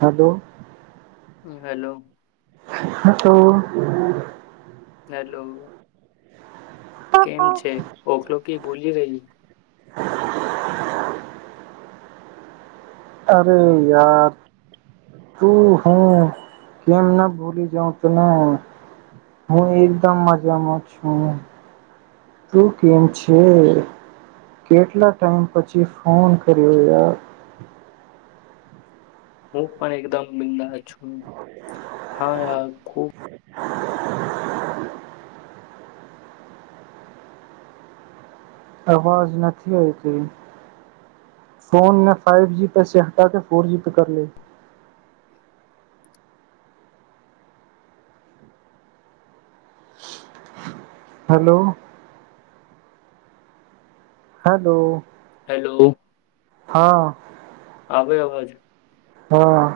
હા બોલ. હેલો. હા તો હેલો કેમ છે, ઓખલો ક ભોલી રહી [inaudible] અરે યાર તું હું કેમ ના ભૂલી જાઉં તોને હું એકદમ મજામાં છું તું કેમ છે, કેટલા ટાઈમ પછી ફોન કર્યો યાર હું પણ એકદમ બિંદ હા યાર થ [inaudible] આવાજ નથી આવીઈ તેઈ ફોનને ફઇવ જી પેસે હટા કે ફોર જી પે કર લે હેલો હાલો હેલો હા આવે અવાજ હા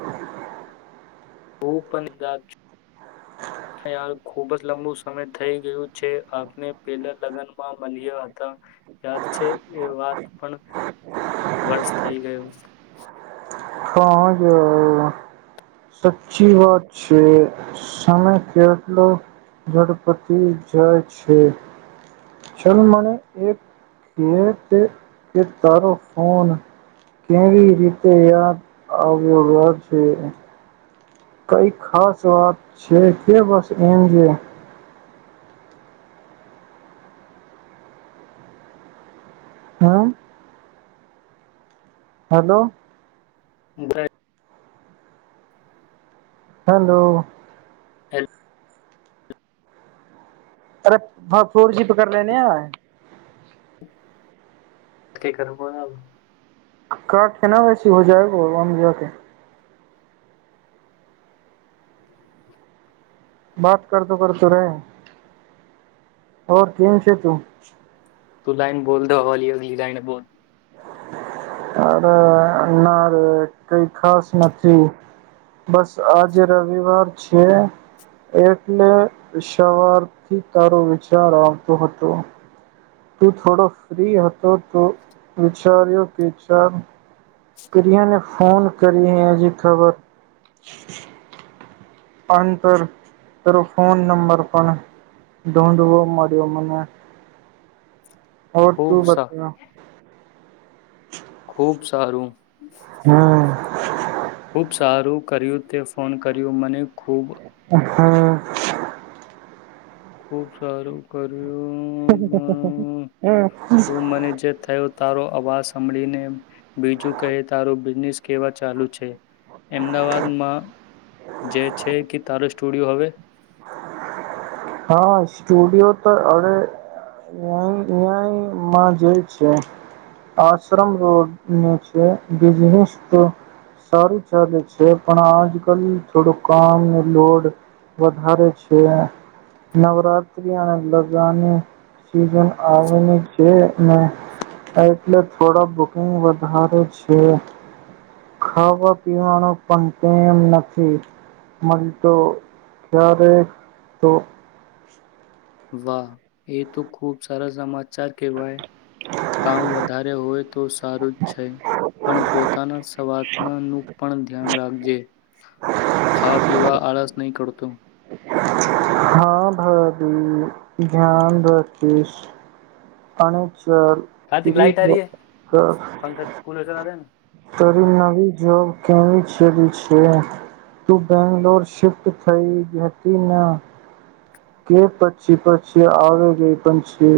હું પણ યાદ છું યાર ખૂબ જ લાંબુ સમય થઈ ગયું છે, આપને પેલા લગ્નમાં મળ્યા હતા યાદ છે, એ વાત પણ વર્ષ થઈ ગયો હા સાચી વાત છે, સમય કેટલો ધડપટી જાય છે, ચલ મને એક કે તે કે તારો ફોન કેવી રીતે યાદ આવ્યો છે. કઈ ખાસ વાત છે, કે બસ એમ છે. હમ હેલો અ હેલો હ અરે ફોરજી પક લેને આ કે કર કારાઠે ના વૈસી હો જાય ગ જા કે બાત કરતો કરતો રહ કેમ છે, તું તું લાઈન બોલ દો હોલી અગલી લાઈન બોલ અરે ના રે કઈ ખાસ નથી બસ આજે રવિવાર છે, એટલે સવારથી તારો વિચાર આવતો હતો તું થોડો ફ્રી હતો તો વિચાર્યો કે ચ પ્રિયાને ફોન કરી હજી ખબર અંતર ત ફોન નંબર પણ નોંધવો મળ્યો મને હો તું ખૂબ સા બતા ખુબ સારું હમ ખુબ સારું કર્યું તે ફોન કર્યું મને ખૂબ હા ખુબ સારું કર્યું પણ હું મને જે થયો તારો હ અવાજ સાંભળીને બીજું કહે તારું બિઝનેસ કેવા ચાલુ છે, અમદાવાદમાં જે છે, કે તારો સ્ટુડિયો હવે હા સ્ટુડિયો તો અડ અ અયાઈમાં જે છે, આશ્રમ રોડને છે, બિઝનેસ તો સારું ચાલે છે, પણ આજ કલ થોડું કામને લોડ વધારે છે. નવરાત્રી અને લગનની સિઝન આવેલી છે, ને એટલે થોડાુકંગ વધારે છે, ખાવા પીવાનો પણ તેમ નથી મળતો ક્યારે તો વાહ એ તો ખૂબ સારા સમાચાર ચાર કેવાય કામ વધારે હોય તો સારું જ છે. પણ પોતાના વાત નું પણ ધ્યાન રાખ ખાવા પીવા આળસ નહી, કરતોું હા, ભબી ધ્યાન રાખશ અને ચાલ કાર્તિક ત્રીસ લાાઈટ આ ર હ પંખા કુલર ચલા દે ને તરી નવી કેવી ચ છે, તું બેંગ્લોર શિફ્ટ થઈ હતી, કે પછી પછી આવી ગઈ પણ છે.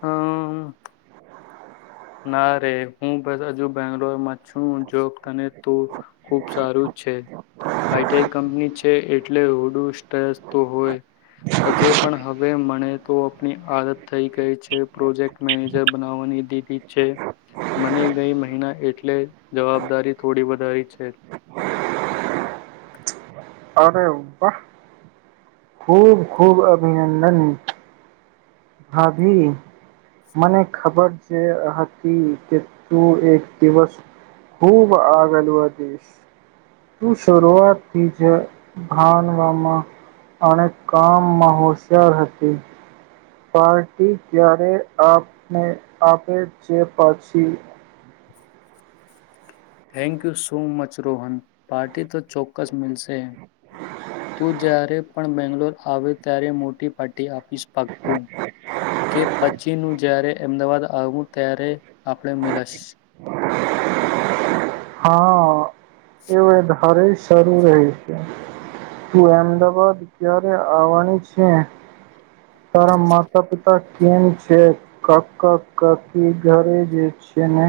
હા ના રે હું બસ હજુ બેંગ્લોર માં છું, જો તો ખૂબ સારું છે, આઈટીઆઈ કંપની છે, એ એટલે રડું સ્ટ્રેસ તો હોય હજે પણ હવ હવે મળણે તો આપણી આદત થઈ ગઈ છે, પ્રોજેક્ટ મેનેજર બનાવવાની દીદી છે. મને ગઈ મહિના એટલે જવાબદારી થોડી વધારી છે. અરે વાહ! ખૂબ ખૂબ અભિનંદન. ભાભી મને ખબર જે હતી કે, તું એક દિવસ ખૂબ આગળ વધીશ. તું શરૂઆતથી જ ભાનવામાં અને કામમાં હોશિયાર હતી. પાર્ટી ક્યારે? આપને આપે છે પછી. Thank you so much Rohan. Party તો ચોક્કસ માગે. તું જ્યારે પણ બેંગલોર આવે ત્યારે મોટી પાર્ટી આપીશ પાક્કું, કે પછી નું જ્યારે અમદાવાદ આવું ત્યારે આપણે મિલાસ હા. એવું એ હરેશ. જરૂર હ છે. તું અમદાવાાદ ક્યારે આવવાની છે? તારા માતા પિતા કેમ છે ક ક ક કી ઘરે જે છેને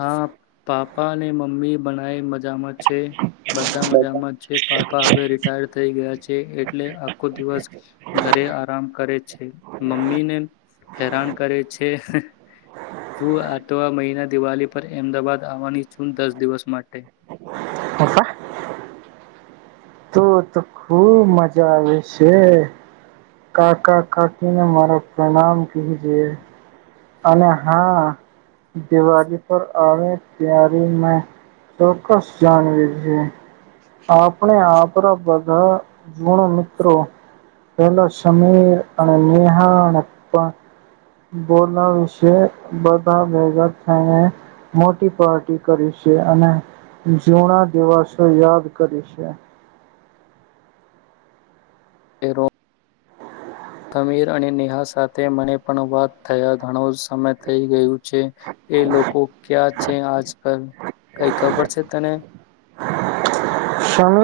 હા. પાપા મમ્મી બનાઈ મા મજ છે, બધા મજામ છે, પાપા હવે રિટાયર થઈ ગયા છે, એટલે આખો દિવસ ઘરે આરામ કરે છે, મમ્મીને હેરાન કરે છે. હું આટવા મહિના દિવાળી પર અમદાવાાદ આવવાની છૂન દસ દિવસ માટે. પપા તો તો ખુબ મજા આવે છે. કાકા કાકીને મારા પ્રણામ કે જે, અને હા દિવાળી પર આવે, ત્યારે મે ચોક્કસ જાણવી છે, આપણે આપણા બધા ગુણ મિત્રો પેલા સમીર અને નેહા પણ બોલાવિશ, બધા ભેગા થઈને મોટી પાર્ટી કરી છે અને જૂના દિવસો યાદ કરી છે. એરો સમીર અને નેહા સાથે મને પણ વાત થયા ઘણો સમય થઈ ગયું છે એ લોકો ક્યાં છે આજ કલ કઈ ખબર છે તને સમ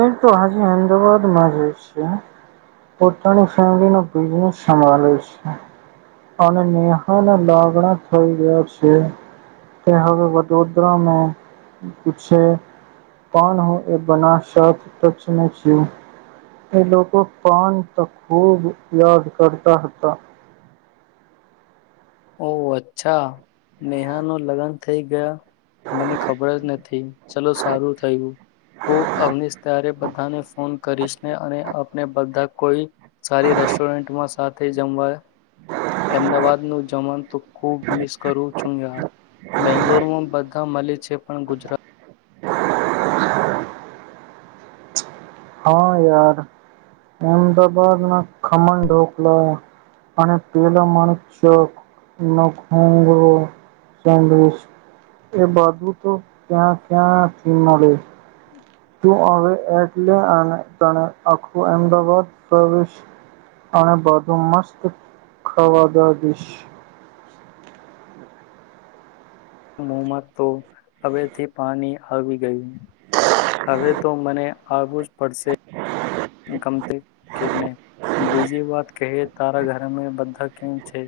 અમદાવાદમાં જ છે, પોતાની ફેમ બિઝનેસ છે અને નેહાના લાગણા થઈ ગયા છે, તે હવે વડોદરા પાન બ છ [unintelligible] એ લોકો પાન ખૂબ યાદ કરતા હતા ઓ અચ્છા નેહાનો લગ્ન થઇ ગયા મને ખબર જ નથી ચલો સારું થયું તો અનીશ ત્યારે બધાને ફોન કરીશને અને આપને બધા કોઈ સારી રેસ્ટોરન્ટમાં સાથે જમવા અમદાવાદ ખૂબ મિસ કરું છું ય બેંગ્લોરમાં બધા મલી છે પણ ગુજરાત હા યાર અમદાબાદ ના ખમણ ઢોકલા અને પેલા માણ ચકે એ બાજુ તો ત્યાં ક્યાંથી મળે તું હવે એટલે અને તને આખું અમદાવાદ પ્રવેશ અને બાધું મસ્ત ખાવા દ દશ આ મોમાં તો હવેથી પાણી આવી ગયું હવે તો મને આવુઝ પડશે ગમતી કે ન બીજી વાત કહે તારા ઘરમે બધા કેમ છે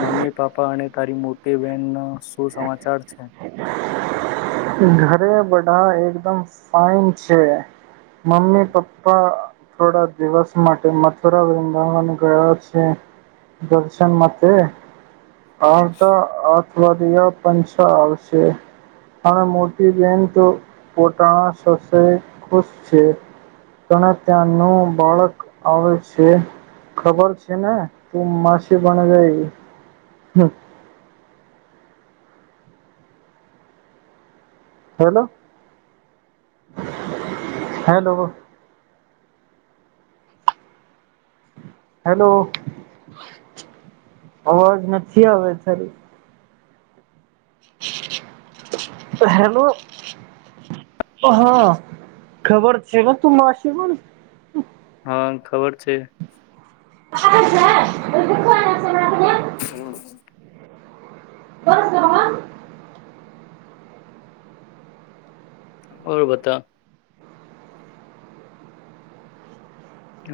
મમ્મી પાપા અને તારી મોટી બહેનના શું સમાચાર છે ઘરે બધા એકદમ ફાઇન છે મમ્મી પપ્પા થોડા દિવસ માટે મથુરા વૃંદાવન ગયા છે દર્શન માટે હ તો વધિયા પંછા આવશે અને મોટી બેહેન તો પોતાના સસરે ખુશ છે પણ ત્યાંનું બાળક આવે છે ખબર છે ને તું માસી પણ ગઈ હમ હેલો હેલો હેલો અવાજ નથી આવે તારી હેલો હા ખબર છે ને તું માસીમાંની હા ખબર છે. [unintelligible] હમ [unintelligible] ઓર બતા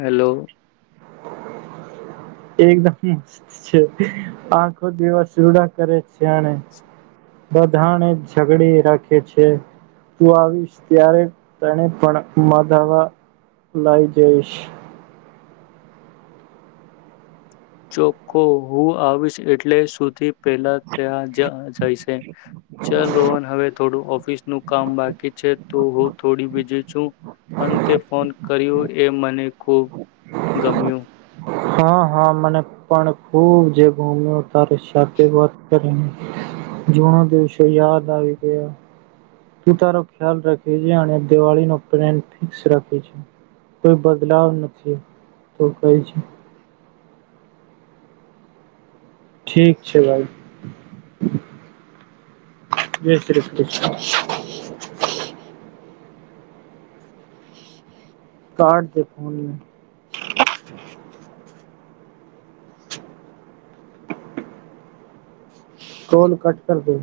હેલો એકદમ મસ્ત છે આખો દવાસૂડા કરે છે અને બધાને ઝઘડી રાખે છે તું આવીશ ત્યારે તને પણ મધાવા લઈ જઈશ ચોખ્ખો હું આવીશ એટલે સુધી પહેલા ત્યાં જાય છે ચાલ રોહન હવે થોડું ઓફિસનું કામ બાકી છે તો હું થોડી બીજી છું પણ તે ફોન કર્યું એ મને ખુબ ગમ્યું હા હા મને પણ ખૂબ જે ભૂમ્યો તારે સાથે વાત કરીને જનો દિવસ યાદ ગયા તું તારો ખ્યાલ રાખે છે અને દિવાળી ન પ્ન ફિકસ રાખે છે કોઈ બદલાવ નથી તો ક છે. ઠીક છે ભાઈ જય શ્રી કૃષ્ણ કર જે ફોન કોલ કટ કર દે